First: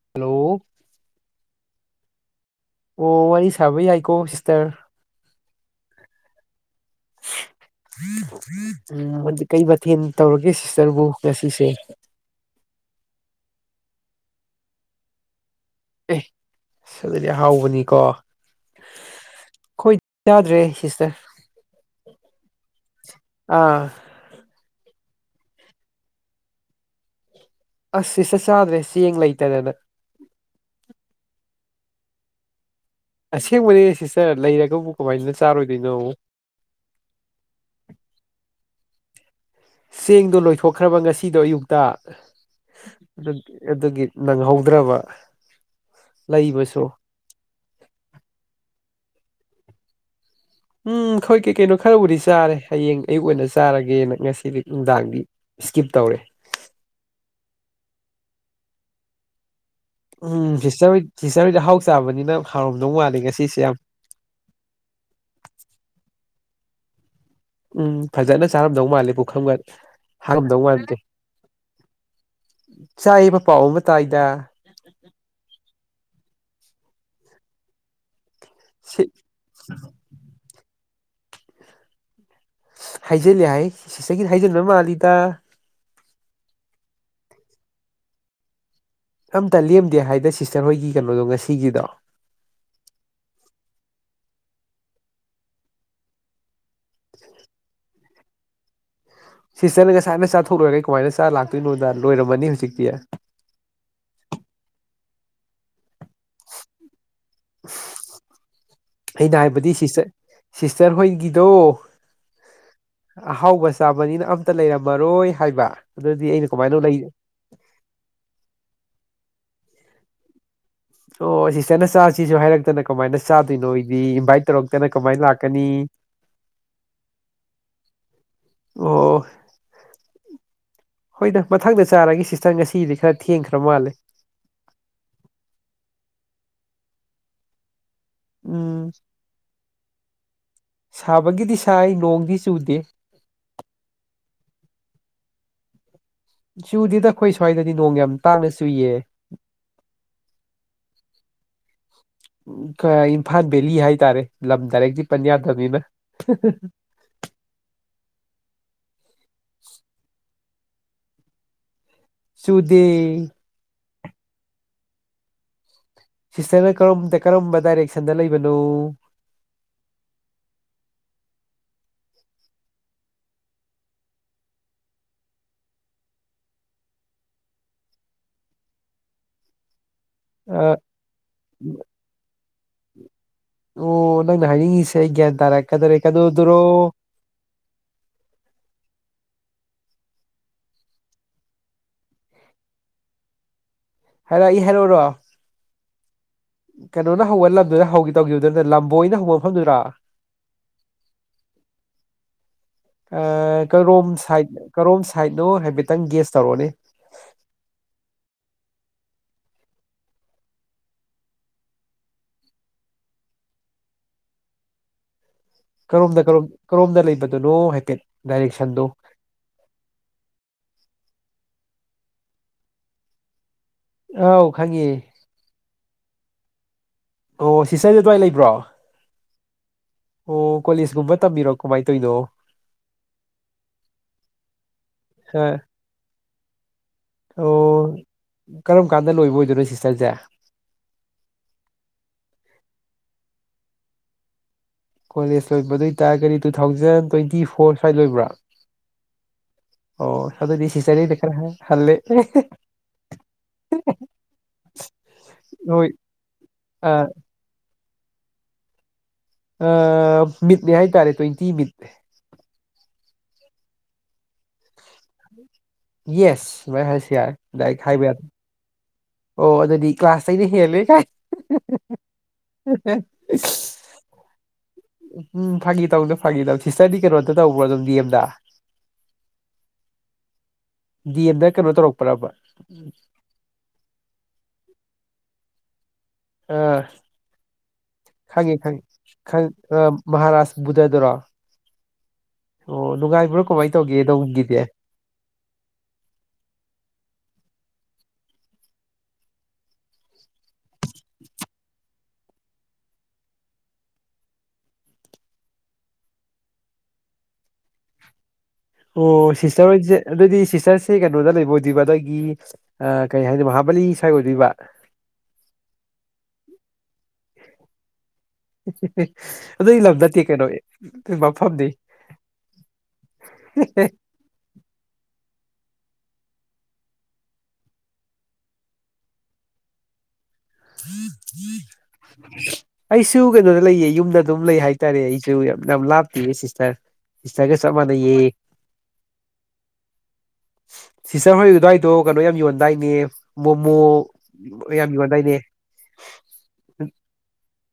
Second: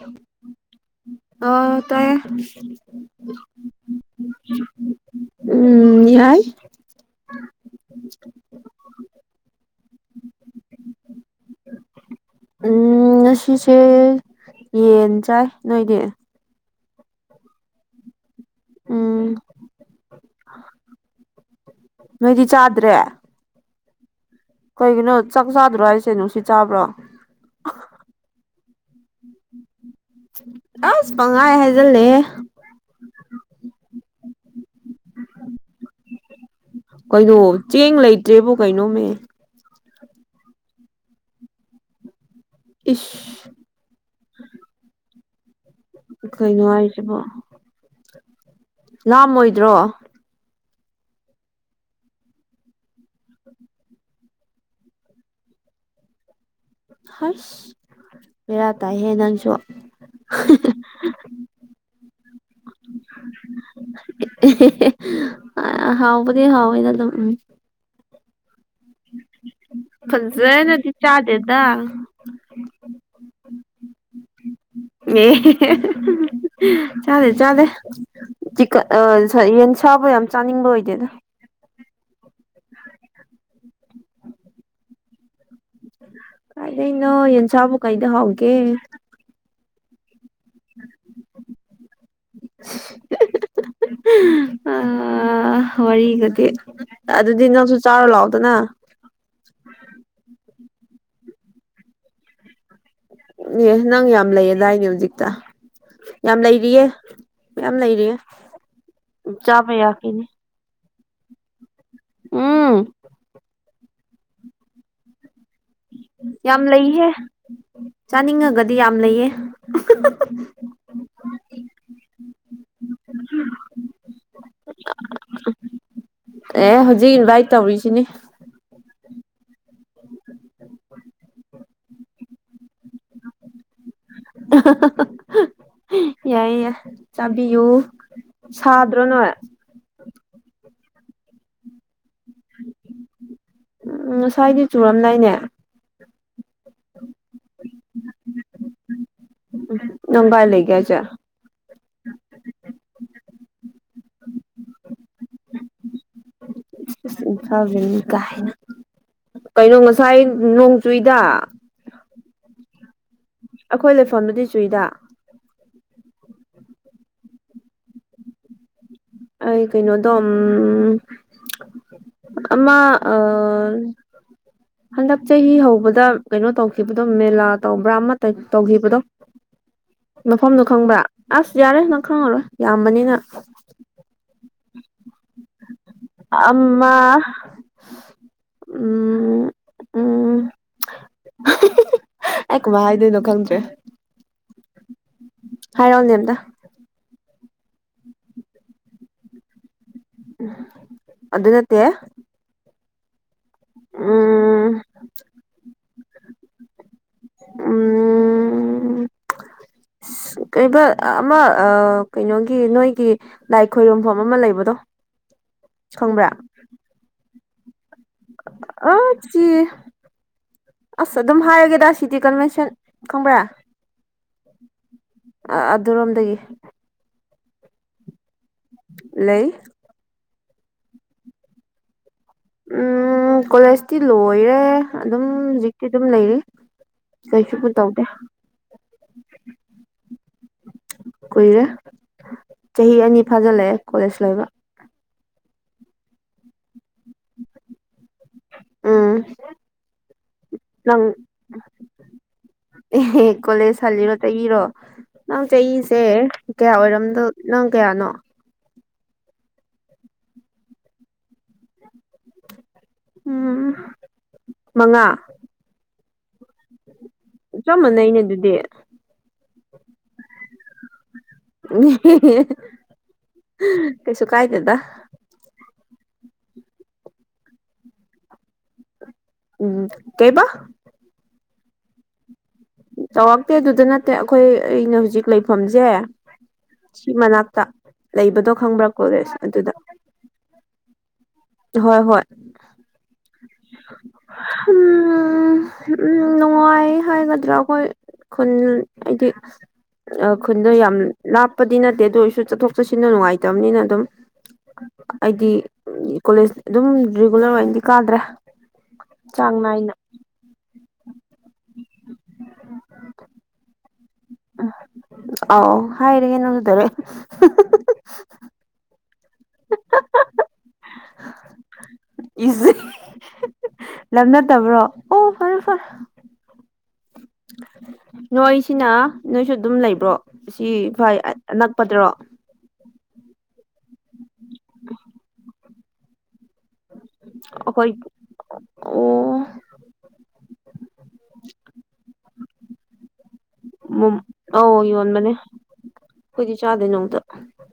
ꯎꯝ hello ꯑ ꯇꯥꯏꯌꯦ ꯑꯣ ꯋꯥꯔꯤ ꯁꯥꯕ ꯌꯥꯏꯀꯣ ꯁꯤꯁꯇꯔ ꯎꯝ ꯌꯥꯏ ꯎꯝ ꯑꯗꯨ ꯀꯩ ꯃꯊꯦꯜ ꯇꯧꯔꯒꯦ ꯁꯤꯁꯇꯔꯕꯨ ꯉꯁꯤꯁꯦ ꯎꯝ ꯉꯁꯤꯁꯦ ꯌꯦꯟ ꯆꯥꯏ ꯅꯣꯏꯗꯤ ꯁ ꯑꯗꯨꯗꯤ ꯍꯥꯎꯕꯅꯤꯀꯣ ꯎꯝ ꯑꯩꯈꯣꯏ ꯌꯥꯗ꯭ꯔꯦ ꯁꯤꯁꯇꯔ ꯅꯣꯏꯗꯤ ꯆꯥꯗ꯭ꯔꯦ ꯑꯥ ꯀꯩꯒꯤꯅꯣ ꯆꯥꯛ ꯆꯥꯗ꯭ꯔꯣ ꯍꯥꯏꯁꯦ ꯅꯨꯡꯁꯤꯠ ꯆꯥꯕ꯭ꯔꯣ ꯑꯁ ꯁꯤꯁꯇꯔ ꯆꯗꯔꯦ ꯆꯦꯡ ꯂꯩꯇꯗꯅ ꯑꯁ ꯄꯪꯍꯥꯏ ꯍꯥꯏꯖꯤꯜꯂꯦꯍꯦ ꯑꯁꯦꯡꯕꯅꯦ ꯁꯤꯁꯇꯔ ꯂꯩꯔꯒꯕꯨ ꯀꯃꯥꯏꯅ ꯆꯥꯔꯣꯏꯗꯣꯏꯅꯣ ꯀꯩꯅꯣ ꯆꯦꯡ ꯂꯩꯇ꯭ꯔꯦꯕꯣ ꯀꯩꯅꯣꯃꯦ ꯆꯦꯡꯗꯣ ꯂꯣꯏꯊꯣꯛꯈ꯭ꯔꯕ ꯉꯁꯤꯗꯣ ꯑꯌꯨꯛꯇ ꯑꯗꯨ ꯏꯁ ꯑꯗꯨꯒꯤ ꯅꯪꯍꯧꯗ꯭ꯔꯕ ꯀꯩꯅꯣ ꯂꯩꯕꯁꯨ ꯍꯥꯏꯁꯤꯕꯣ ꯂꯥꯝꯃꯣꯏꯗ꯭ꯔꯣ ꯎꯝ ꯑꯩꯣꯏ ꯀꯩ ꯀꯩꯅꯣ ꯈꯔꯕꯨꯗꯤ ꯆꯥꯔꯦ ꯍꯌꯦꯡ ꯑꯩ ꯑꯣꯏꯅ ꯆꯥꯔꯒꯦꯅ ꯉꯁꯤꯗꯤ ꯅꯨꯡꯗꯥꯡꯗꯤ ꯏꯁ꯭ꯀꯤꯞ ꯇꯧꯔꯦ ꯑꯁ ꯕꯦꯔꯥ ꯇꯥꯏꯍꯦ ꯅꯪꯁꯨ ꯎꯝ ꯐꯤꯁꯇ ꯐꯤꯁꯇꯔꯣꯏꯗ ꯍꯥꯎ ꯆꯥꯕꯅꯤꯅ ꯍꯥꯎꯔꯝꯗꯧ ꯃꯥꯂꯦ ꯉꯁꯤꯁꯦ ꯌꯥꯝ ꯍꯥꯎꯕꯗꯤ ꯍꯥꯎꯢꯗ ꯑꯗꯨꯝ ꯎꯝ ꯎꯝ ꯐꯖꯅ ꯆꯥꯔꯝꯗꯧ ꯃꯥꯜꯂꯤ ꯄꯨꯈꯝꯒ ꯍꯥꯡꯉꯝꯗꯧ ꯃꯥꯥꯟꯗꯦ ꯌꯥꯗꯦꯗ ꯆꯥꯏꯕ ꯄꯥꯎ ꯑꯃ ꯇꯥꯏꯗ ꯑꯦ ꯆꯥꯗꯦ ꯁꯤ [unintelligible] ꯌꯦꯟ ꯁꯥꯕ ꯌꯥꯝ ꯆꯥꯅꯤꯡꯕ ꯑꯣꯏꯗꯦꯗ ꯍꯥꯏꯖꯤꯂꯦ ꯍꯥꯏ ꯁꯤꯁꯒꯤ ꯍꯥꯏꯖꯤꯟꯕ ꯃꯥꯜꯂꯤꯗ ꯀꯥꯏꯗ ꯏꯩꯅꯣ ꯌꯦꯟ ꯆꯕꯨ ꯀꯥꯏꯗ ꯍꯧꯥꯎꯒꯦ ꯑꯝꯇ ꯂꯦꯝꯗꯦ ꯍꯥꯏꯗꯦ ꯁꯤꯁꯇꯔ ꯍꯣꯏꯒꯤ ꯀꯩꯅꯣꯗꯣ ꯉꯁꯤꯒꯤꯗꯣ ꯑ ꯋꯔꯤꯒꯗꯤ ꯑꯗꯨꯗꯤ ꯅꯪꯁꯨ ꯆꯥꯎꯔ ꯂꯥꯛꯑꯣꯗꯅ ꯁꯤꯁꯇꯔꯅ ꯉꯁꯥꯏꯅ ꯆꯥꯊꯣꯛꯂꯣꯏꯨꯔꯒꯦ ꯀꯃꯥꯏꯅ ꯆꯥ ꯂꯥꯛꯇꯣꯏꯅꯣꯗ ꯂꯣꯏꯔꯝꯃꯅꯤ ꯍꯧꯖꯤꯛꯇꯤ ꯑꯦ ꯅꯪ ꯌꯥꯝ ꯂꯩ ꯑꯗꯥꯏꯅꯦ ꯍꯧꯖꯤꯛꯇ ꯌꯥꯝ ꯂꯩꯔꯤꯌꯦ ꯌꯥꯝꯌꯥꯝ ꯂꯩꯔꯤꯌꯦ ꯑꯩꯅ ꯆꯥꯕ ꯍꯥꯏꯕꯗꯤ ꯁꯤꯁꯇꯔ ꯌꯥꯈꯤꯅꯦ ꯁꯤꯁꯇꯔ ꯍꯣꯏꯒꯤꯗꯣ ꯎꯝ ꯑꯍꯥꯎꯕꯁꯦ ꯆꯥꯕꯅꯤꯅ ꯑꯝꯇ ꯂꯩꯔꯝꯃꯔꯣꯏ ꯍꯥꯏꯕ ꯑꯗꯨꯗꯤ ꯑꯩꯅ ꯌꯥꯝ ꯀꯃꯥꯏꯅ ꯂꯩ ꯂꯩꯍꯦ ꯆꯥꯅꯤꯡꯉꯒꯗꯤ ꯌꯥꯝ ꯂꯩꯌꯦ ꯑꯣ ꯁꯤꯇꯅ ꯆꯥꯁꯤꯁꯨ ꯍꯥꯏꯔꯛꯇꯅ ꯀꯃꯥꯏꯅ ꯆꯥꯗꯣꯏꯅꯣ ꯑꯩꯗꯤ ꯏꯟꯚꯥꯏꯠ ꯇꯧꯔꯛꯇꯅ ꯀꯃꯥꯏꯅ ꯂꯥꯛꯀꯅꯤ ꯑꯦ ꯍꯧꯖꯤꯛ ꯏꯟꯚꯥꯏꯠ ꯇꯧꯔꯤꯁꯤꯅꯦ ꯑꯣ ꯍꯣꯏꯗ ꯃꯊꯪꯗ ꯆꯥꯔꯒꯁꯤ ꯏꯪ ꯉꯁꯤꯗꯤ ꯈꯔ ꯊꯦꯡꯈ꯭ꯔ ꯃꯥꯜꯂꯦ ꯌꯥꯏ ꯆꯥꯕꯤꯌꯨ ꯎꯝ ꯁꯥꯗ꯭ꯔꯣ ꯅꯣꯏ ꯁꯥꯕꯒꯤꯗꯤ ꯁꯥꯏ ꯅꯣꯡꯗꯤ ꯆꯨꯗꯦ ꯎꯝ ꯉꯁꯥꯏꯗꯤ ꯆꯨꯔꯝꯗꯥꯏꯅꯦ ꯆꯨꯗꯤꯗ ꯑꯩꯈꯣꯏ ꯁ꯭ꯋꯥꯏꯗꯗꯤ ꯅꯣꯡ ꯌꯥꯝ ꯇꯥꯡꯅ ꯆꯨꯏꯌꯦ ꯅꯪ ꯀꯥꯏ ꯂꯩꯒꯦꯁꯦ ꯏꯝꯐꯥꯜ ꯕꯦꯂꯤ ꯍꯥꯏꯇꯥꯔꯦ ꯂꯝ ꯗꯥꯏꯔꯦꯛꯇꯤ ꯄꯟꯖꯥꯇꯕꯅꯤꯅ ꯏꯝꯐꯟ ꯚꯦꯂꯤ ꯀꯥꯏꯅ ꯀꯩꯅꯣ ꯉꯁꯥꯏ ꯅꯣꯡ ꯆꯨꯏꯗ ꯆꯨꯗꯦ ꯑꯩꯈꯣꯏ ꯂꯩꯐꯝꯗꯨꯗꯤ ꯆꯨꯏꯗ ꯁꯤꯁꯇꯔꯅ ꯀꯔꯝ ꯀꯔꯝꯕ ꯗꯥꯏꯔꯦꯛꯁꯟꯗ ꯂꯩꯕꯅꯣ ꯑꯩ ꯀꯩꯅꯣꯗꯝ ꯑꯃ ꯑ ꯍꯟꯗꯛ ꯆꯍꯤ ꯍꯧꯕꯗ ꯀꯩꯅꯣ ꯇꯧꯈꯤꯕꯗꯣ ꯃꯦꯂꯥ ꯇꯧꯕ꯭ꯔꯥ ꯑꯃ ꯇꯧꯈꯤꯕꯗꯣ ꯃꯐꯝꯗꯣ ꯑ ꯈꯪꯕ꯭ꯔꯥ ꯑꯁ ꯌꯥꯔꯦ ꯅꯪ ꯈꯪꯉꯔꯣꯏ ꯌꯥꯝꯕꯅꯤꯅ ꯑꯣ ꯅꯪꯅ ꯍꯥꯏꯅꯤꯡꯉꯤꯁꯦ ꯑꯩ ꯒ꯭ꯌꯥꯟ ꯇꯥꯔꯛꯀꯗꯧꯔꯦ ꯀꯗꯧꯗꯨꯔꯣ ꯑꯥ ꯎꯝ ꯎꯝ ꯑꯩ ꯀꯃꯥꯏ ꯍꯥꯏꯗꯣꯏꯅꯣ ꯈꯪꯗ꯭ꯔꯦ ꯍꯥꯏꯔꯒꯦ ꯍꯥꯏꯔꯣꯔꯣ ꯍꯥꯏꯔꯥꯎꯅꯦ ꯑꯝꯇ ꯀꯩꯅꯣꯅ ꯍꯧꯕ ꯂꯝꯗꯨꯗ ꯍꯧꯈꯤ ꯇꯧꯈꯤꯕꯗꯨꯅ ꯂꯝꯕꯣꯏꯅ ꯍꯧꯕ ꯃꯐꯝꯗꯨꯔ ꯑꯗꯨ ꯅꯠꯇꯦ ꯀꯔꯣꯝ ꯁꯥꯏꯠ ꯎꯝ ꯀꯔꯣꯝ ꯁꯥꯏꯠꯅꯣ ꯍꯥꯏꯐꯦꯠꯇꯪ ꯒꯦꯁ ꯇꯧꯔꯑꯣꯅꯦ ꯎꯝ [inaudible] ꯀꯩꯕ ꯑꯃ ꯀꯩꯅꯣꯒꯤ ꯅꯣꯏꯒꯤ ꯂꯥꯏ ꯈꯣꯏꯔꯨꯝꯐꯝ ꯑꯃ ꯂꯩꯕꯗꯣ ꯀꯔꯣꯝꯗ ꯈꯪꯕ꯭ꯔꯥ ꯀꯔꯣꯝꯗ ꯀꯔꯣꯝꯗ ꯂꯩꯕꯗꯨꯅꯣ ꯍꯥꯏꯐꯦꯠ ꯗꯥꯏꯔꯦꯛꯁꯟꯗꯣ ꯑꯆꯤ ꯑꯁ ꯑꯗꯨꯝ ꯍꯥꯏꯔꯒꯦꯗ ꯁꯤꯇꯤ ꯀꯟꯚꯦꯟꯁꯟ ꯈꯪꯕ꯭ꯔꯥ ꯑꯥꯎ ꯈꯪꯉꯤ ꯑꯗꯨꯔꯣꯝꯗꯒꯤ ꯑꯣ ꯁꯤꯁꯇꯔꯖꯦ ꯑꯗꯨꯋꯥꯏ ꯂꯩꯕ꯭ꯔꯣ ꯂꯩ ꯑꯣ ꯀꯣꯂꯦꯖꯀꯨꯝꯕ ꯇꯝꯕꯤꯔꯣ ꯀꯃꯥꯏꯅ ꯇꯧꯔꯤꯅꯣ ꯎꯝ ꯀꯣꯂꯦꯖꯇꯤ ꯂꯣꯏꯔꯦ ꯑꯗꯨꯝ ꯍꯧꯖꯤꯛꯇꯤ ꯑꯗꯨꯝ ꯂꯩꯔꯤ ꯑꯣ ꯀꯩꯁꯨꯕꯨ ꯇꯧꯗꯦ ꯀꯔꯝ ꯀꯥꯟꯗ ꯂꯣꯏꯕ ꯑꯣꯏꯗꯣꯏꯅꯣ ꯁꯤꯁꯇꯔꯁꯦ ꯀꯨꯏꯔꯦ ꯆꯍꯤ ꯑꯅꯤ ꯐꯥꯖꯤꯜꯂꯛꯑꯦ ꯀꯣꯂꯦꯖ ꯂꯩꯕ ꯀꯣꯂꯦꯖ ꯂꯣꯏꯕ ꯑꯗꯨ ꯑꯣꯏꯇꯥꯔꯒꯗꯤ ꯇꯨ ꯊꯥꯎꯖꯟ ꯇ꯭ꯋꯦꯟꯇꯤ ꯐꯣꯔ ꯁ꯭ꯋꯥꯏ ꯂꯣꯏꯕ꯭ꯔꯥ ꯎꯝ ꯑꯣ ꯑꯗꯨꯗꯤ ꯁꯤꯁꯇꯔꯗꯩ ꯑꯩꯅ ꯈꯔ ꯍꯜꯂꯦ ꯑꯦꯍ ꯀꯣꯂꯦꯖ ꯍꯜꯂꯤꯔꯣ ꯆꯍꯤꯔꯣ ꯅꯪ ꯍꯣꯏ ꯆꯍꯤꯁꯦ ꯀꯌꯥ ꯑꯣꯏꯔꯝꯗꯣ ꯅꯪ ꯀꯌꯥꯅꯣ ꯑ ꯃꯤꯠꯅꯦ ꯍꯥꯏꯇꯥꯔꯦ ꯇ꯭ꯋꯦꯟꯇꯤ ꯃꯤꯠꯅꯦ ꯎꯝ ꯃꯉꯥ ꯌꯦꯁ ꯗꯨꯃꯥꯏ ꯍꯥꯏꯁꯨ ꯌꯥꯔꯦ ꯆꯞ ꯗꯥꯏꯔꯦꯛ ꯍꯥꯏꯕ ꯌꯥ ꯃꯥꯟꯅꯩꯅꯦ ꯑꯗꯨꯗꯤ ꯑꯣ ꯑꯗꯨꯗꯤ ꯀ꯭ꯂꯥꯁꯇꯩꯩꯅ ꯍꯦꯜꯂꯦ ꯀꯥꯏ ꯀꯩꯁꯨ ꯀꯥꯏꯗꯦꯗ ꯎꯝ ꯐꯥꯒꯤ ꯇꯧꯗꯣ ꯐꯥꯒꯤ ꯇꯧ ꯁꯤꯁꯇꯔꯗꯤ ꯀꯩꯅꯣꯝ ꯇꯧꯕ꯭ꯔꯣ ꯑꯗꯨꯝ ꯗꯤꯑꯦꯝꯗ ꯎꯝ ꯀꯩꯕ ꯗꯤ ꯑꯦꯝꯗ ꯀꯩꯅꯣ ꯇꯧꯔꯛꯄ꯭ꯔꯕ ꯇꯧꯔꯛꯇꯦ ꯑꯗꯨꯗ ꯅꯠꯇꯦ ꯑꯩꯈꯣꯏ ꯑꯩꯅ ꯍꯧꯖꯤꯛ ꯂꯩꯐꯝꯁꯦ ꯑ ꯁꯤ ꯃꯅꯥꯛꯇ ꯂꯩꯕꯗꯣ ꯈꯪꯕ꯭ꯔꯥ ꯀꯣꯂꯦꯁ ꯑꯗꯨꯗ ꯃꯍꯥꯔꯥꯁ ꯕꯨꯙꯗꯨꯔꯣ ꯍꯣꯏ ꯍꯣꯏ ꯑꯣ ꯅꯨꯡꯉꯥꯏꯕ꯭ꯔꯣ ꯀꯃꯥꯏꯅ ꯇꯧꯒꯦ ꯅꯧꯒꯤꯗꯤ ꯎꯝ ꯎꯝ ꯅꯨꯡꯉꯥꯏ ꯍꯥꯏꯒꯗ꯭ꯔꯥ ꯑꯩꯈꯣꯏ ꯈꯨꯟ ꯍꯥꯏꯗꯤ ꯈꯨꯟꯗ ꯌꯥꯝ ꯂꯥꯞꯄꯗꯤ ꯅꯠꯇꯦ ꯑꯗꯨ ꯑꯣꯏꯔꯁꯨ ꯆꯠꯊꯣꯛ ꯆꯠꯁꯤꯟꯗ ꯅꯨꯡꯉꯥꯏꯇꯕꯅꯤꯅ ꯑꯗꯨꯝ ꯑꯩꯗꯤ ꯀꯣꯂꯦꯖ ꯑꯗꯨꯝ ꯔꯤꯒꯨꯂꯔ ꯑꯣꯏꯅꯗꯤ ꯀꯥꯗ꯭ꯔꯦ ꯑꯣ ꯆꯥꯡ ꯁꯤꯁꯇꯔ ꯅꯥꯏꯅ ꯑꯣꯏꯁꯦ ꯑꯗꯨꯗꯤ ꯁꯤꯁꯇꯔꯁꯦ ꯀꯩꯅꯣꯗ ꯂꯩꯕ ꯑꯣꯏꯗꯣꯏꯔꯤꯕ ꯑꯗꯒꯤ ꯑ ꯀꯩ ꯍꯥꯏꯅꯤ ꯃꯍꯥꯕꯂꯤ ꯁ꯭ꯋꯥꯏ ꯑꯣꯏꯗꯣꯏꯕ ꯑꯥꯎ ꯍꯥꯏꯥꯏꯔꯦ ꯌꯦꯅꯗꯔꯦ ꯑꯗꯨꯏ ꯂꯝ ꯅꯠꯇꯦ ꯀꯩꯅꯣ ꯃꯐꯝꯗꯤ ꯏꯁ [inaudible] ꯂꯝ ꯅꯠꯇꯕ꯭ꯔꯣ ꯑꯣ ꯐꯔꯦ ꯐꯔ ꯅꯣꯏꯁꯤꯅ ꯅꯣꯏꯁꯨ ꯑꯗꯨꯝ ꯂꯩꯕ꯭ꯔꯣ ꯁꯤ ꯐꯩ ꯑꯅꯛꯄꯗ꯭ꯔꯣ ꯑꯩꯁꯨ ꯀꯩꯅꯣꯗ ꯂꯩꯌꯦ ꯌꯨꯝꯗ ꯑꯗꯨꯝ ꯂꯩ ꯍꯥꯏꯇꯥꯔꯦ ꯑꯩꯁꯨ ꯌꯥꯝ ꯌꯥꯝ ꯂꯥꯞꯇꯦꯌꯦ ꯁꯤꯁꯇꯔ ꯏꯁꯇꯒ ꯑꯩꯈꯣꯏ ꯁꯃꯅꯌꯦ ꯑꯣ ꯁꯤꯁꯇꯔ ꯍꯣꯏ ꯑꯗꯨꯋꯥꯏꯗꯣ ꯀꯩꯅꯣ ꯌꯥꯝ ꯌꯣꯟꯗꯥꯏꯅꯦ ꯃꯣꯃꯣ ꯌꯥꯝ ꯌꯣꯟꯗꯥꯏꯅꯦ ꯍꯧꯣꯏꯗꯤ ꯆꯥꯗꯅꯧꯗ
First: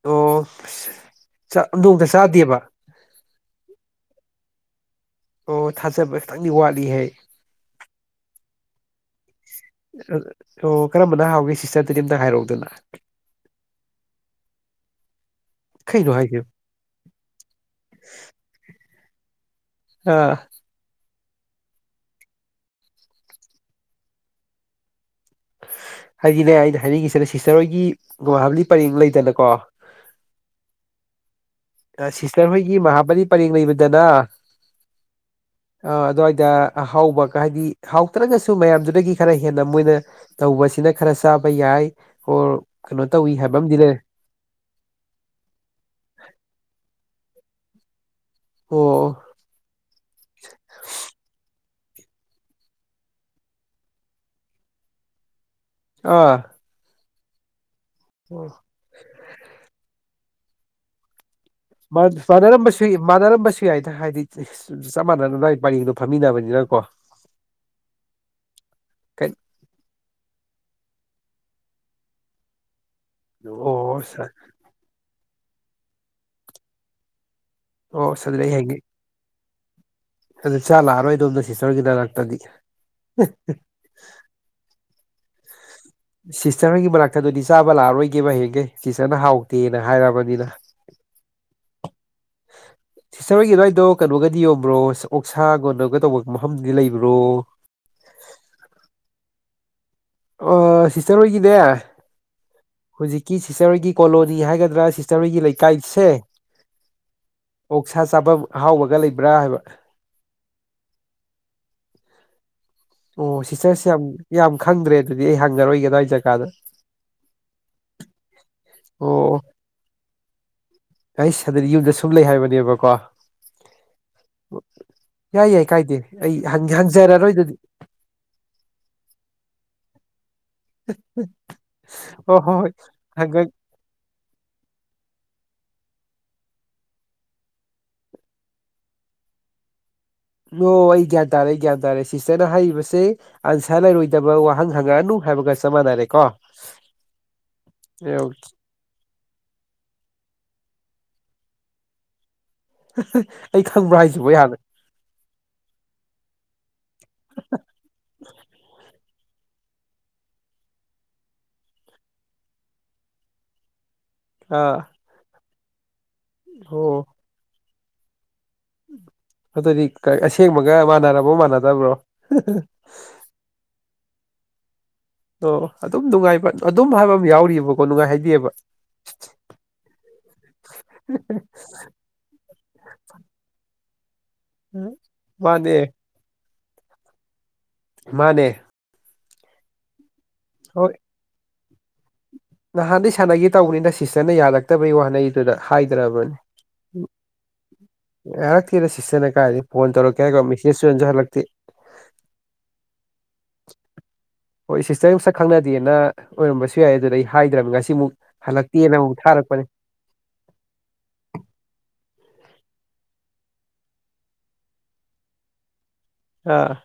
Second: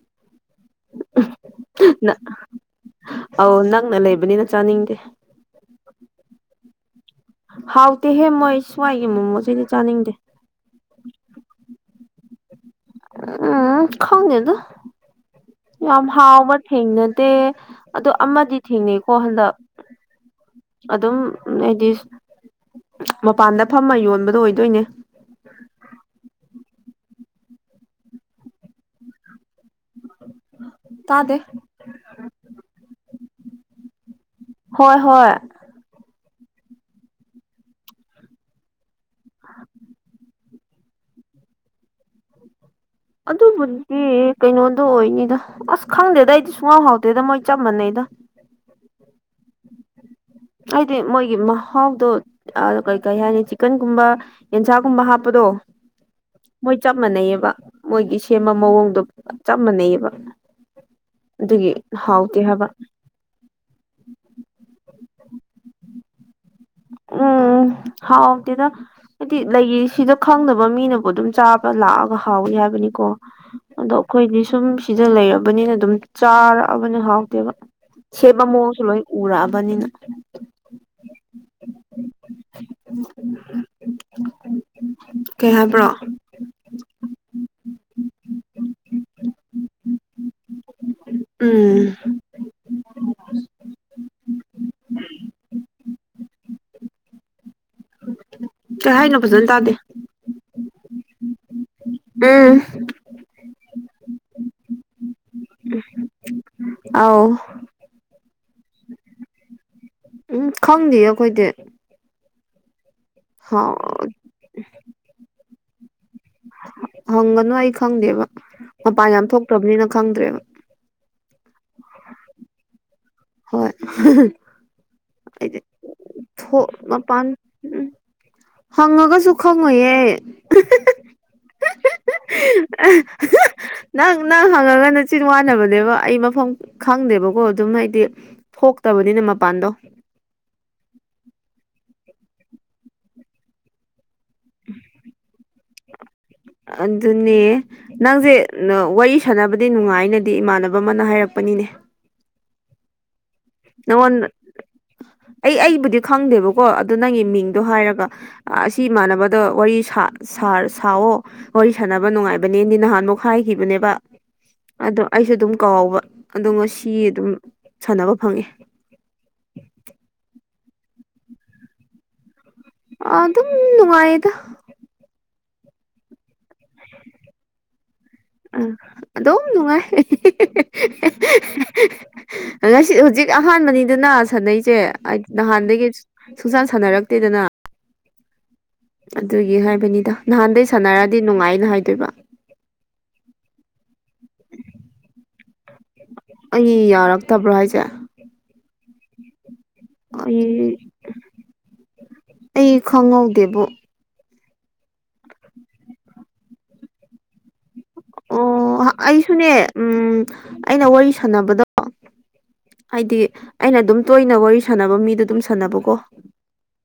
ꯑꯣ ꯑꯁ ꯅꯗꯣꯡꯇ ꯅ- ꯆꯥꯗꯦꯕ ꯑꯧ ꯅꯛꯅ ꯂꯩꯕꯅꯤꯅ ꯆꯥꯅꯤꯡꯗꯦ ꯑꯣ ꯊꯥꯖꯕ ꯈꯤꯇꯪꯗꯤ ꯋꯥꯠꯂꯤ ꯍꯥꯏ ꯍꯥꯎꯇꯦꯍꯦ ꯃꯣꯏ ꯁ꯭ꯋꯥꯏꯒꯤ ꯃꯣꯃꯣꯁꯤꯗꯤ ꯆꯥꯅꯤꯡꯗꯦ ꯑꯣ ꯀꯔꯝꯕꯅ ꯍꯥꯎꯒꯦ ꯁꯤꯁꯇꯔꯗꯗꯤ ꯑꯝꯇ ꯍꯥꯏꯔꯛꯎꯗꯅ ꯎꯝ ꯈꯪꯗꯦ ꯑꯗꯨ ꯌ ꯀꯩꯅꯣ ꯍꯥꯏꯁꯦ ꯍꯥꯎꯕ ꯊꯦꯡꯅꯗꯦ ꯑꯗꯣ ꯑꯃꯗꯤ ꯊꯦꯡꯅꯩꯀꯣ ꯍꯟꯗꯛ ꯑꯥ ꯑꯗꯨꯝ ꯍꯥꯏꯗꯤ ꯃꯄꯥꯟꯗ ꯐꯝꯃ ꯌꯣꯟꯕꯗꯣ ꯑꯣꯏꯗꯣꯏꯅꯦ ꯍꯥꯏꯗꯤꯅꯦ ꯑꯩꯅ ꯍꯥꯏꯅꯤꯡꯉꯤꯁꯤꯅꯦ ꯁꯤꯁꯇꯔ ꯍꯣꯏꯒꯤ ꯒꯨꯍꯥꯕꯂꯤ ꯄꯔꯦꯡ ꯂꯩꯗꯅꯀꯣ ꯇꯥꯗ ꯁꯤꯁꯇꯔ ꯍꯣꯏꯒꯤ ꯃꯍꯥꯕꯔꯤ ꯄꯔꯦꯡ ꯂꯩꯕꯗꯅ ꯍꯣꯏ ꯍꯣꯏ ꯑ ꯑꯗꯨꯋꯥꯏꯗ ꯑꯍꯥꯎꯕꯒ ꯍꯥꯏꯗꯤ ꯍꯥꯎꯇ꯭ꯔꯒꯁꯨ ꯃꯌꯥꯝꯗꯨꯗꯒꯤ ꯈꯔ ꯍꯦꯟꯅ ꯃꯣꯏꯅ ꯇꯧꯕꯁꯤꯅ ꯈꯔ ꯆꯥꯕ ꯌꯥꯏ ꯑꯣꯔ ꯀꯩꯅꯣ ꯇꯧꯏ ꯑꯗꯨꯗ ꯍꯥꯏꯕ ꯑꯃꯗꯤ ꯂꯩꯔꯦ ꯃꯗꯦ ꯀꯩꯅꯣꯗꯣ ꯑꯣꯏꯅꯤꯗ ꯑꯁ ꯈꯪꯗꯦꯗ ꯑꯩꯗꯤ ꯁꯨꯡꯒꯥꯎ ꯍꯥꯎꯗꯦꯗ ꯃꯣꯏ ꯆꯞ ꯃꯥꯟꯅꯩꯗ ꯑꯣ ꯍꯥꯏꯗꯤ ꯃꯣꯏꯒꯤ ꯃꯍꯥꯎꯗꯣ ꯀꯩ ꯀꯩ ꯍꯥꯏꯅꯤ ꯆꯤꯛꯀꯟꯒꯨꯝꯕ ꯌꯦꯟꯁꯥꯒꯨꯝꯕ ꯍꯥꯞꯄꯗꯣ ꯑꯥ ꯃꯣꯏ ꯆꯞ ꯃꯥꯟꯅꯩꯑꯕ ꯃꯣꯏꯒꯤ ꯁꯦꯝꯕ ꯃꯑꯣꯡꯗꯣ ꯆꯞ ꯃꯥꯟꯅꯩꯑꯕ ꯑꯗꯨꯒꯤ ꯍꯥꯎꯇꯦ ꯍꯥꯏꯕ ꯃꯥꯟꯅꯔꯝꯕꯁꯨ ꯃꯥꯟꯅꯔꯝꯕꯁꯨ ꯌꯥꯏꯗ ꯍꯥꯏꯗꯤ ꯆꯞ ꯃꯥꯟꯅꯅꯕ ꯄꯔꯦꯡꯗꯣ ꯐꯝꯃꯤꯟꯅꯕꯅꯤꯅ ꯀꯣ ꯎꯝ ꯍꯥꯎꯥꯎꯇꯗ ꯀꯩ ꯍꯥꯏꯗꯤ ꯂꯩ ꯁꯤꯗ ꯈꯪꯗꯕ ꯃꯤꯅꯕꯨ ꯑꯗꯨꯝ ꯆꯥꯕ ꯂꯥꯛꯑꯒ ꯍꯥꯎꯏꯤ ꯍꯥꯏꯕꯅꯤꯀꯣ ꯑꯗꯣ ꯑꯣ ꯑꯣ ꯑꯩꯈꯣꯏꯗꯤ ꯁꯨꯝ ꯁꯤꯗ ꯂꯩꯔꯕꯅꯤꯅ ꯑꯗꯨꯝ ꯆꯥꯔꯛꯑꯕꯅꯤ ꯍꯥꯎꯇꯦꯕ ꯁꯦꯕ ꯑꯗꯨꯗꯤ ꯃꯑꯣꯡꯁꯨ ꯂꯣꯏ ꯎꯔꯛꯑꯕꯅꯤꯅ ꯑꯗ ꯆ ꯂꯥꯛꯑꯔꯣꯏꯗꯣꯝꯅ ꯁꯤꯁꯇꯔꯒꯤ ꯅꯥꯛꯇꯗꯤ ꯀꯩ ꯍꯥꯏꯕ꯭ꯔꯣ ꯁꯤꯁꯇꯔꯒꯤ ꯃꯅꯥꯛꯇ ꯑꯗꯨꯗꯤ ꯆꯥꯕ ꯂꯥꯛꯔꯣꯏꯒꯦꯕ ꯍꯌꯦꯡꯒꯩ ꯁꯤꯁꯇꯔꯅ ꯍꯥꯎꯇꯦꯅ ꯍꯥꯏꯔꯕꯅꯤꯅ ꯎꯝ [inaudible] ꯁꯤꯁꯇꯔ ꯍꯣꯏꯒꯤ ꯑꯗꯨꯋꯥꯏꯗꯣ ꯀꯩꯅꯣꯒꯗꯤ ꯌꯣꯟꯕ꯭ꯔꯣ ꯑꯣꯛꯁꯥꯒꯣꯟꯅꯒ ꯇꯧꯕ ꯃꯐꯝꯗꯨꯗꯤ ꯂꯩꯕ꯭ꯔꯣ ꯀꯩꯥꯏꯅꯣ ꯐꯖꯅ ꯇꯥꯗꯦ ꯁꯤꯁꯇꯔ ꯑꯣꯏꯈꯤꯅꯦ ꯎꯝ ꯍꯧꯖꯤꯛꯀꯤ ꯁꯤꯁꯇꯔꯣꯏꯒꯤ ꯀꯣꯂꯣꯅꯤ ꯍꯥꯏꯒꯗ꯭ꯔꯥ ꯁꯤꯁꯇꯔꯣꯏꯒꯤ ꯂꯩꯀꯥꯏꯁꯦ ꯑꯧ ꯑꯣꯛ ꯁꯥ ꯆꯥꯐꯝ ꯑꯍꯥꯎꯕꯒ ꯂꯩꯕ꯭ꯔꯥ ꯍꯥꯏꯕ ꯎꯝ ꯈꯪꯗꯦ ꯑꯩꯈꯣꯏꯗꯤ ꯑꯣ ꯍꯥꯎ ꯁꯤꯁꯇꯔꯁꯦ ꯌꯥꯝ ꯈꯪꯗ꯭ꯔꯦ ꯑꯗꯨꯗꯤ ꯑꯩ ꯍꯪꯖꯔꯣꯏꯏꯒꯗꯣ ꯍꯥꯏꯖꯒꯦ ꯍꯪꯒꯅꯨ ꯑꯩ ꯈꯪꯗꯦꯕ ꯃꯄꯥꯟ ꯌꯥꯝ ꯊꯣꯛꯇ꯭ꯔꯕꯅꯤꯅ ꯈꯪꯗ꯭ꯔꯦꯕ ꯑꯩ ꯁꯗꯗꯤ ꯌꯨꯝꯗ ꯁꯨꯝ ꯂꯩ ꯍꯥꯏꯕꯅꯦꯕꯀꯣ ꯍꯣꯏ ꯌꯥꯏ ꯑꯩꯗꯤ ꯌꯥꯏ ꯀꯥꯏꯗꯦ ꯑꯩ ꯊꯣꯛ ꯃꯄꯥꯟ ꯍꯪꯖꯔꯔꯣꯏ ꯑꯗꯨꯗꯤ ꯎꯝ ꯍꯪꯉꯒꯁꯨ ꯈꯪꯉꯣꯍꯦ ꯑꯣ ꯍꯣ ꯍꯣꯏꯒ ꯅꯪ ꯅꯪ ꯍꯪꯉꯒ ꯅꯆꯤꯟ ꯋꯥꯅꯕꯅꯦꯕ ꯑꯩ ꯃꯐꯝ ꯈꯪꯗꯦꯕꯀꯣ ꯑꯗꯨꯝ ꯍꯥꯏꯗꯤ ꯊꯣꯛꯇꯕꯅꯤꯅ ꯃꯄꯥꯟꯗꯣ ꯅ ꯑꯩ ꯒ꯭ꯌꯥꯟ ꯇꯥꯔꯦ ꯒ꯭ꯌꯥꯟ ꯇꯥꯔꯛꯦ ꯁꯤꯁꯇꯔꯅ ꯍꯥꯏꯔꯤꯕꯁꯦ ꯑꯟꯁꯔ ꯂꯩꯔꯣꯏꯗꯕ ꯋꯥ ꯍꯪ ꯍꯪꯉꯛꯑꯅꯨ ꯍꯥꯏꯕꯒ ꯆ ꯃꯥꯟꯅꯔꯦ ꯀꯣ ꯑꯗꯨꯅꯦ ꯅꯪꯁꯦ ꯋꯥꯔꯤ ꯁꯥꯟꯅꯕꯗꯤ ꯅꯨꯡꯉꯥꯏꯅꯗꯤ ꯏꯃꯥꯟꯅꯕ ꯑꯃꯅ ꯍꯥꯏꯔꯛꯄꯅꯤꯅꯦ ꯑꯩ ꯈꯪꯕ꯭ꯔꯥ ꯍꯥꯏꯁꯤꯕꯣ ꯅꯪꯉꯣꯟꯗ ꯍꯥꯟꯅ ꯑꯩ ꯑꯩꯕꯨꯗꯤ ꯈꯪꯗꯦꯕꯀꯣ ꯑꯗꯨ ꯅꯪꯒꯤ ꯃꯤꯡꯗꯣ ꯍꯥꯏꯔꯒ ꯑꯁꯤ ꯏꯃꯥꯟꯅꯕꯗ ꯋꯥꯔꯤ ꯁꯥꯑꯣ ꯋꯥꯔꯤ ꯁꯥꯟꯅꯕ ꯅꯨꯡꯉꯥꯏꯕꯅꯦꯗꯤ ꯅꯍꯥꯟꯃꯨꯛ ꯍꯥꯏꯈꯤꯕꯅꯦꯕ ꯑꯥ ꯑꯣ ꯑꯩꯁꯨ ꯑꯗꯨꯝ ꯀꯥꯎꯕ ꯑꯗꯣ ꯑꯣ ꯉꯁꯤ ꯑꯗꯨꯝ ꯁꯥꯟꯅꯕ ꯐꯪꯉꯦ ꯑꯗꯨꯗꯤ ꯑꯁꯦꯡꯕꯒ ꯃꯥꯟꯅꯔꯕ ꯃꯥꯟꯅꯗꯕ꯭ꯔꯣ ꯑꯗꯨꯝ ꯅꯨꯡꯉꯥꯏꯗ ꯑꯣ ꯑꯗꯨꯝ ꯅꯨꯡꯉꯥꯏꯕ ꯑꯗꯨꯝ ꯍꯥꯏꯕ ꯑꯃ ꯌꯥꯎꯔꯤꯕꯔꯤꯕꯀꯣ ꯅꯨꯡꯉꯥꯏ ꯍꯥꯏꯗꯦꯕ ꯑ ꯑꯗꯣ ꯅꯨꯡꯉꯥꯏ ꯉꯁꯤ ꯍꯧꯖꯤꯛ ꯑꯍꯥꯟꯕꯅꯤꯗꯅ ꯁꯥꯟꯅꯩꯁꯦ ꯃꯥꯅꯦ ꯅꯍꯥꯟꯗꯒꯤ ꯁꯨꯡꯆꯥꯟ ꯁꯥꯟꯅꯔꯛꯇꯦꯗꯅ ꯃꯥꯅꯦ ꯑꯗꯨꯒꯤ ꯍꯥꯏꯕꯅꯤꯗ ꯅꯍꯥꯟꯗꯩ ꯁꯥꯟꯅꯔꯗꯤ ꯅꯨꯡꯉꯥꯏꯅ ꯍꯥꯏꯗꯣꯏꯕ ꯅꯍꯥꯟ ꯁꯥꯟꯒꯤ ꯇꯧꯔꯤꯅꯤ ꯅꯁꯦ ꯁꯤꯇꯔꯅ ꯌꯥꯔꯛꯇꯕꯩ ꯋꯥꯅꯦꯩꯗꯨꯗ ꯍꯥꯏꯗ꯭ꯔꯕꯅꯤ ꯁꯤ ꯌꯥꯔꯛꯇꯕ꯭ꯔꯣ ꯍꯥꯏꯁꯦ ꯌꯥꯔꯛꯇꯦꯔꯦ ꯁꯤꯁꯇꯅ ꯀꯥꯏꯗꯤ ꯐꯣꯟ ꯇꯧꯔꯛꯦꯔꯣ ꯑꯩ ꯃꯦꯁꯦꯁꯁꯨ ꯌꯟꯖ ꯍꯜꯂꯛꯇꯦ ꯑꯩ ꯈꯪꯍꯧꯗꯦꯕ ꯍꯣꯏ ꯁꯤꯁꯇꯔ ꯁꯛ ꯈꯪꯅꯗꯦꯅ ꯑꯣꯏꯔꯝꯕꯁꯨ ꯌꯥꯏ ꯑꯗꯨꯗ ꯑꯩ ꯍꯥꯏꯗ꯭ꯔꯕꯅꯤ ꯉꯁꯤ ꯁꯤꯃꯨꯛ ꯑꯣ ꯍꯜꯂꯛꯇꯦꯅ ꯑꯃꯨꯛ ꯊꯥꯔꯛꯄꯅꯦ ꯑꯩꯁꯨꯅꯦ ꯎꯝ ꯑꯩꯅ ꯋꯥꯔꯤ ꯁꯥꯟꯅꯕꯗꯣ ꯍꯥꯏꯗꯤ ꯑꯩꯅ ꯑꯗꯨꯝ ꯇꯣꯏꯅ ꯋꯥꯔꯤ ꯁꯥꯟꯅꯕ ꯃꯤꯗꯣ ꯑꯗꯨꯝ ꯁꯥꯟꯅꯕꯀꯣ ꯑ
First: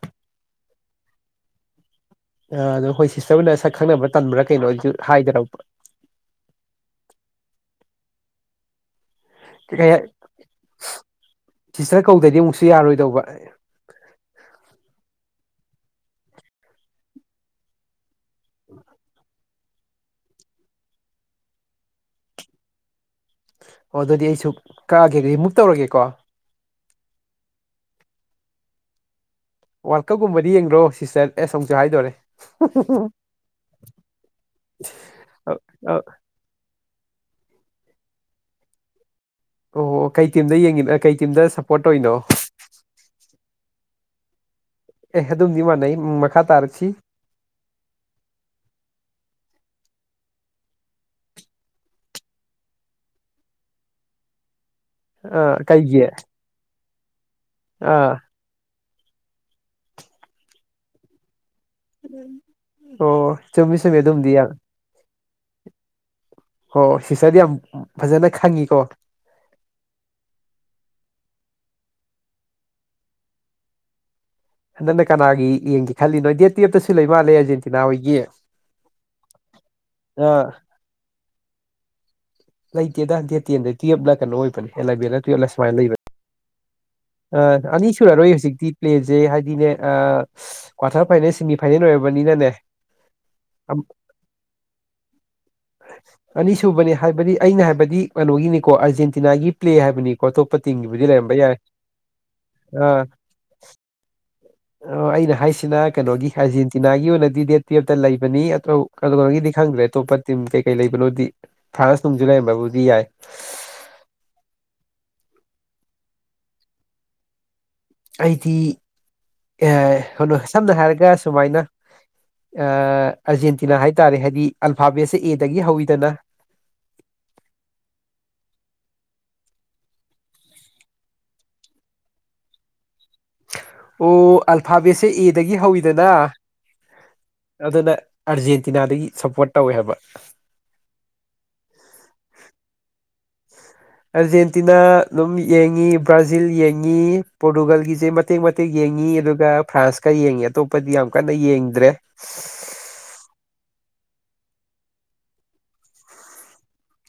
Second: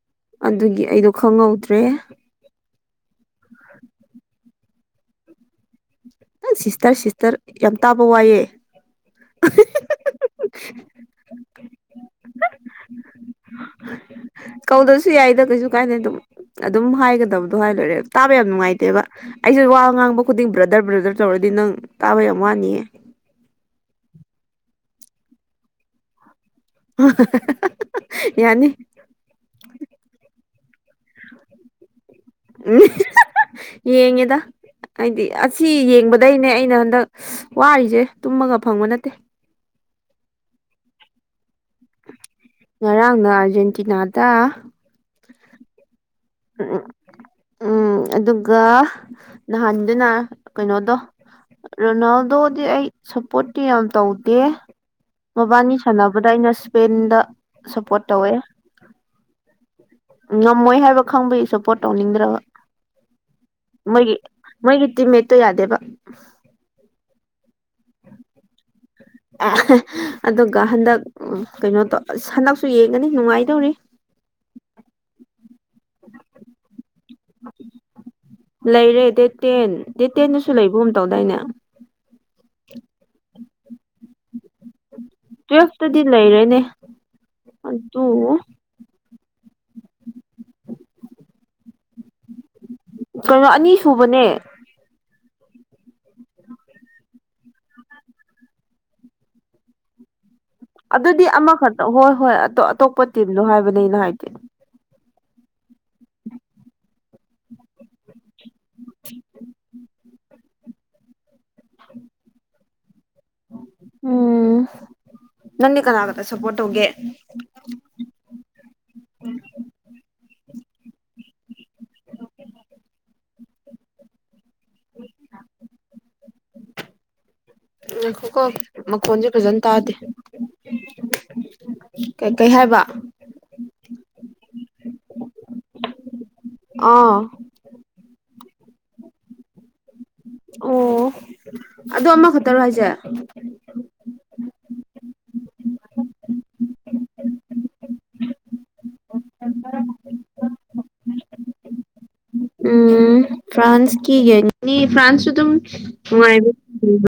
ꯑꯗꯨꯒꯤ ꯑꯩꯗꯣ ꯈꯪꯍꯧꯗ꯭ꯔꯦ ꯑꯗꯣ ꯍꯣꯏ ꯁꯤꯁꯇꯔ ꯑꯣꯏꯅ ꯁꯛ ꯈꯪꯅꯕꯥ ꯇꯟꯝꯕ꯭ꯔꯥ ꯀꯩꯅꯣꯁꯨ ꯍꯥꯏꯗꯔ ꯑ ꯁꯤꯁꯇꯔ ꯁꯤꯁꯇꯔ ꯌꯥꯝ ꯇꯥꯕ ꯋꯥꯏꯑꯦ ꯀ ꯀꯩ ꯍꯥꯏ ꯇꯆꯇꯔ ꯀꯧꯗ꯭ꯔꯗꯤ ꯑꯃꯨꯛꯁꯨ ꯌꯥꯔꯣꯏꯗꯧꯕ ꯀꯧꯗꯁꯨ ꯌꯥꯏꯗ ꯀꯩꯁꯨ ꯀꯥꯏꯗ ꯑꯗꯨꯝ ꯑꯗꯨꯝ ꯍꯥꯏꯒꯗꯕꯗꯣ ꯍꯥꯏ ꯂꯣꯏꯔꯦ ꯇꯥꯕ ꯌꯥꯝ ꯅꯨꯡꯉꯥꯏꯇꯦꯕ ꯑꯩꯁꯨ ꯋꯥ ꯉꯥꯡꯕ ꯈꯨꯗꯤꯡ ꯕ꯭ꯔꯗꯔ ꯕ꯭ꯔꯗꯔ ꯞ ꯆꯥꯎꯧꯔꯗꯤ ꯅꯪ ꯇꯥꯕ ꯌꯥꯝ ꯋꯥꯅꯤꯌꯦ ꯑꯣ ꯑꯗꯨꯗꯤ ꯑꯩꯁꯨ ꯀꯛꯑꯒꯦ ꯑꯗꯨꯗꯤ ꯃꯨꯛ ꯇꯧꯔꯒꯦꯀꯣ ꯌꯥꯅꯤ ꯋꯥꯔꯜ ꯀꯞꯀꯨꯝꯕꯗꯤ ꯌꯦꯡꯗ꯭ꯔꯣ ꯁꯤꯁꯇꯔ ꯑꯦꯁ ꯑꯃꯨꯛꯁꯨ ꯍꯥꯏꯗꯣꯔꯦ ꯎꯝ ꯌꯦꯡꯉꯦꯗ ꯍꯥꯏꯗꯤ ꯑ- ꯑꯁꯤ ꯑ- ꯌꯦꯡꯕꯗꯩꯅꯦ ꯑꯩꯅ ꯍꯟꯗꯛ ꯋꯥꯔꯤꯁꯦ ꯇꯨꯝꯃꯒ ꯐꯪꯕ ꯅꯠꯇꯦ ꯑꯣ ꯀꯩ ꯇꯤꯝꯗ ꯌꯦꯡꯉꯅꯣ ꯀꯩ ꯇꯤꯝꯗ ꯁꯞꯄꯣꯔꯠ ꯇꯧꯔꯤꯅꯣ ꯉꯔꯥꯡꯅ ꯑꯥꯔꯖꯦꯟꯇꯤꯅꯥꯗ ꯑꯦ ꯑꯗꯨꯝꯗꯤ ꯃꯥꯟꯅꯩ ꯃꯈꯥ ꯇꯥꯔꯛꯁꯤ ꯎꯝ ꯑꯗꯨꯒ ꯅꯍꯥꯟꯗꯨꯅ ꯀꯩꯅꯣꯗꯣ ꯔꯣꯅꯥꯜꯗꯣꯗꯤ ꯑꯩ ꯁꯞꯄꯣꯔꯠꯇꯤ ꯌꯥꯝ ꯇꯧꯗꯦ ꯑꯥ ꯃꯕꯥꯅꯤ ꯀꯩꯒꯤ ꯁꯥꯟꯅꯕꯗ ꯑꯩꯅ ꯏꯁꯄꯦꯟꯗ ꯁꯞꯄꯣꯔꯠ ꯑꯥ ꯇꯧꯋꯦ ꯉꯝꯃꯣꯏ ꯍꯥꯏꯕ ꯈꯪꯕꯩꯁꯨ ꯁꯄꯣꯠ ꯇꯧꯅꯤꯡꯗ꯭ꯔꯕ ꯑꯣ ꯆꯨꯝꯃꯤ ꯆꯨꯝꯃꯤ ꯃꯣꯏꯒꯤ ꯑꯗꯨꯝꯗꯤ ꯌꯥꯝ ꯃꯣꯏꯒꯤ ꯇꯤꯝꯃꯦꯠꯇꯣ ꯌꯥꯗꯦꯕ ꯍꯣ ꯁꯤꯁꯔꯗꯤ ꯌꯥꯝ ꯐꯖꯅ ꯈꯪꯉꯤꯀꯣ ꯑꯗꯨꯒ ꯍꯟꯗꯛ ꯀꯩꯅꯣ ꯇꯧ ꯑꯁ ꯍꯟꯗꯛꯁꯨ ꯌꯦꯡꯒꯅꯤ ꯅꯨꯡꯉꯥꯏꯗꯧꯔꯤ ꯅꯪꯅ ꯀꯅꯥꯒꯤ ꯌꯦꯡꯒꯦ ꯈꯜꯂꯤ ꯅꯣ ꯗꯦꯠ ꯇꯦꯞꯇꯁꯨ ꯂꯩ ꯃꯥꯜꯂꯦ ꯑꯔꯖꯦꯟꯇꯤꯅꯥ ꯍꯣꯏꯒꯤ ꯑ ꯩꯕꯨꯝ ꯇꯧꯗꯥꯏꯅ ꯂꯩꯇꯦꯗ ꯗꯦꯠ ꯇꯦꯟꯗ ꯇꯨꯌꯦꯜꯞꯂ ꯀꯩꯅꯣ ꯑꯣꯏꯕꯅꯦ ꯑꯦꯂꯕꯦꯟꯗ ꯇꯨꯌꯦꯜꯞꯂ ꯁꯨꯃꯥꯏꯅ ꯂꯩꯕꯅꯦ ꯇꯨꯋꯦꯜꯐꯇꯗꯤ ꯂꯩꯔꯦꯅꯦ ꯑ ꯑꯅꯤ ꯑꯗꯨ ꯁꯨꯔꯔꯣꯏ ꯍꯧꯖꯤꯛꯇꯤ ꯄ꯭ꯂꯦꯖꯦ ꯍꯥꯏꯗꯤꯅꯦ ꯀ꯭ꯋꯥꯇꯔ ꯐꯥꯏꯅꯦꯜ ꯁꯦꯃꯤ ꯐꯥꯏꯅꯦꯜ ꯑꯣꯏꯔꯕꯅꯤꯅꯅꯦ ꯀꯩꯅꯣ ꯑꯅꯤ ꯁꯨꯕꯅꯦ ꯑꯅꯤꯁꯨꯕꯅꯤ ꯍꯥꯏꯕꯗꯤ ꯑꯩꯅ ꯍꯥꯏꯕꯗꯤ ꯀꯩꯅꯣꯒꯤꯅꯤꯀꯣ ꯑꯥꯔꯖꯦꯟꯇꯤꯅꯥꯒꯤ ꯄ꯭ꯂꯦ ꯍꯥꯏꯕꯅꯤꯀꯣ ꯑꯇꯣꯞꯄ ꯇꯤꯡꯒꯤꯕꯨꯗꯤ ꯑꯗꯨꯗꯤ ꯂꯩꯔꯝꯕ ꯌꯥꯏ ꯑꯥ ꯗꯣ ꯍꯥꯏꯕꯅꯦ ꯑꯩꯅ ꯍꯥꯏꯗꯤ ꯑꯣ ꯑꯩꯅ ꯍꯥꯏꯁꯤꯅ ꯀꯩꯅꯣꯒꯤ ꯑꯥꯔꯖꯦꯟꯇꯤꯅꯥꯒꯤ ꯑꯣꯏꯅꯗꯤ ꯗꯦꯠ ꯇꯨꯌꯦꯞꯇ ꯂꯩꯕꯅꯤ ꯀꯧꯔꯒꯤꯗꯤ ꯈꯪꯗ꯭ꯔꯦ ꯑꯇꯣꯞꯄ ꯇꯤꯝ ꯀꯩ ꯀꯩ ꯂꯩꯕꯅꯣꯗꯤ ꯐ꯭ꯔꯥꯟꯁ ꯅꯨꯡꯁꯨ ꯂꯩꯔꯝꯕꯕꯨꯗꯤ ꯌꯥꯏ ꯎꯝ ꯅꯪꯗꯤ ꯀꯔꯒꯗ ꯁꯄꯣꯔꯠ ꯑꯣꯒꯦ ꯎꯝ ꯑꯩꯗꯤ ꯀꯩꯅꯣ ꯁꯝꯅ ꯍꯥꯏꯔꯒ ꯁꯨꯃꯥꯏꯅ ꯦ ꯑꯔꯖꯦꯟꯇꯤꯅꯥ ꯍꯥꯏꯇꯥꯔꯦ ꯍꯥꯏꯗꯤ ꯑꯜꯐꯥꯕꯦꯠꯁꯦ ꯑꯦꯗꯒꯤ ꯍꯧꯋꯤꯗꯅ ꯉꯥꯏꯈꯣꯀꯣ ꯃꯈꯣꯟꯖꯦ ꯐꯖꯅ ꯇꯥꯗꯦ ꯀꯩꯀꯩ ꯍꯥꯏꯕ ꯑꯣ ꯑꯜꯐꯥꯕꯦꯠꯁꯦ ꯑꯦꯗꯒꯤ ꯍꯧꯋꯤꯗꯅ ꯑꯥ ꯑꯗꯨꯅ ꯑꯥꯔꯖꯦꯟꯇꯤꯅꯥꯗꯒꯤ ꯁꯞꯄꯣꯔꯠ ꯇꯧꯋꯦ ꯍꯥꯏꯕ ꯑ ꯑꯃꯈꯛꯇꯔꯣ ꯍꯥꯏꯁꯦ ꯑꯥꯔꯖꯦꯟꯇꯤꯅꯥ ꯑꯗꯨꯝ ꯌꯦꯡꯉꯤ ꯕ꯭ꯔꯥꯖꯤꯜ ꯌꯦꯡꯉꯤ ꯄꯣꯔꯇꯨꯒꯜꯒꯤꯁꯦ ꯃꯇꯦꯛ ꯃꯇꯦꯛ ꯌꯦꯡꯉꯤ ꯑꯗꯨꯒ ꯐ꯭ꯔꯥꯟꯁꯀ ꯌꯦꯡꯉꯤ ꯑꯇꯣꯞꯄꯗꯤ ꯌꯥꯝ ꯀꯟꯅ ꯌꯦꯡꯗ꯭ꯔꯦ ꯎꯝ ꯐ꯭ꯔꯥꯟꯁꯀꯤ ꯌꯦꯡꯅꯤꯅꯤ ꯐ꯭ꯔꯥꯟꯁꯁꯨ ꯑꯗꯨꯝ ꯅꯨꯡꯉꯥꯏꯕ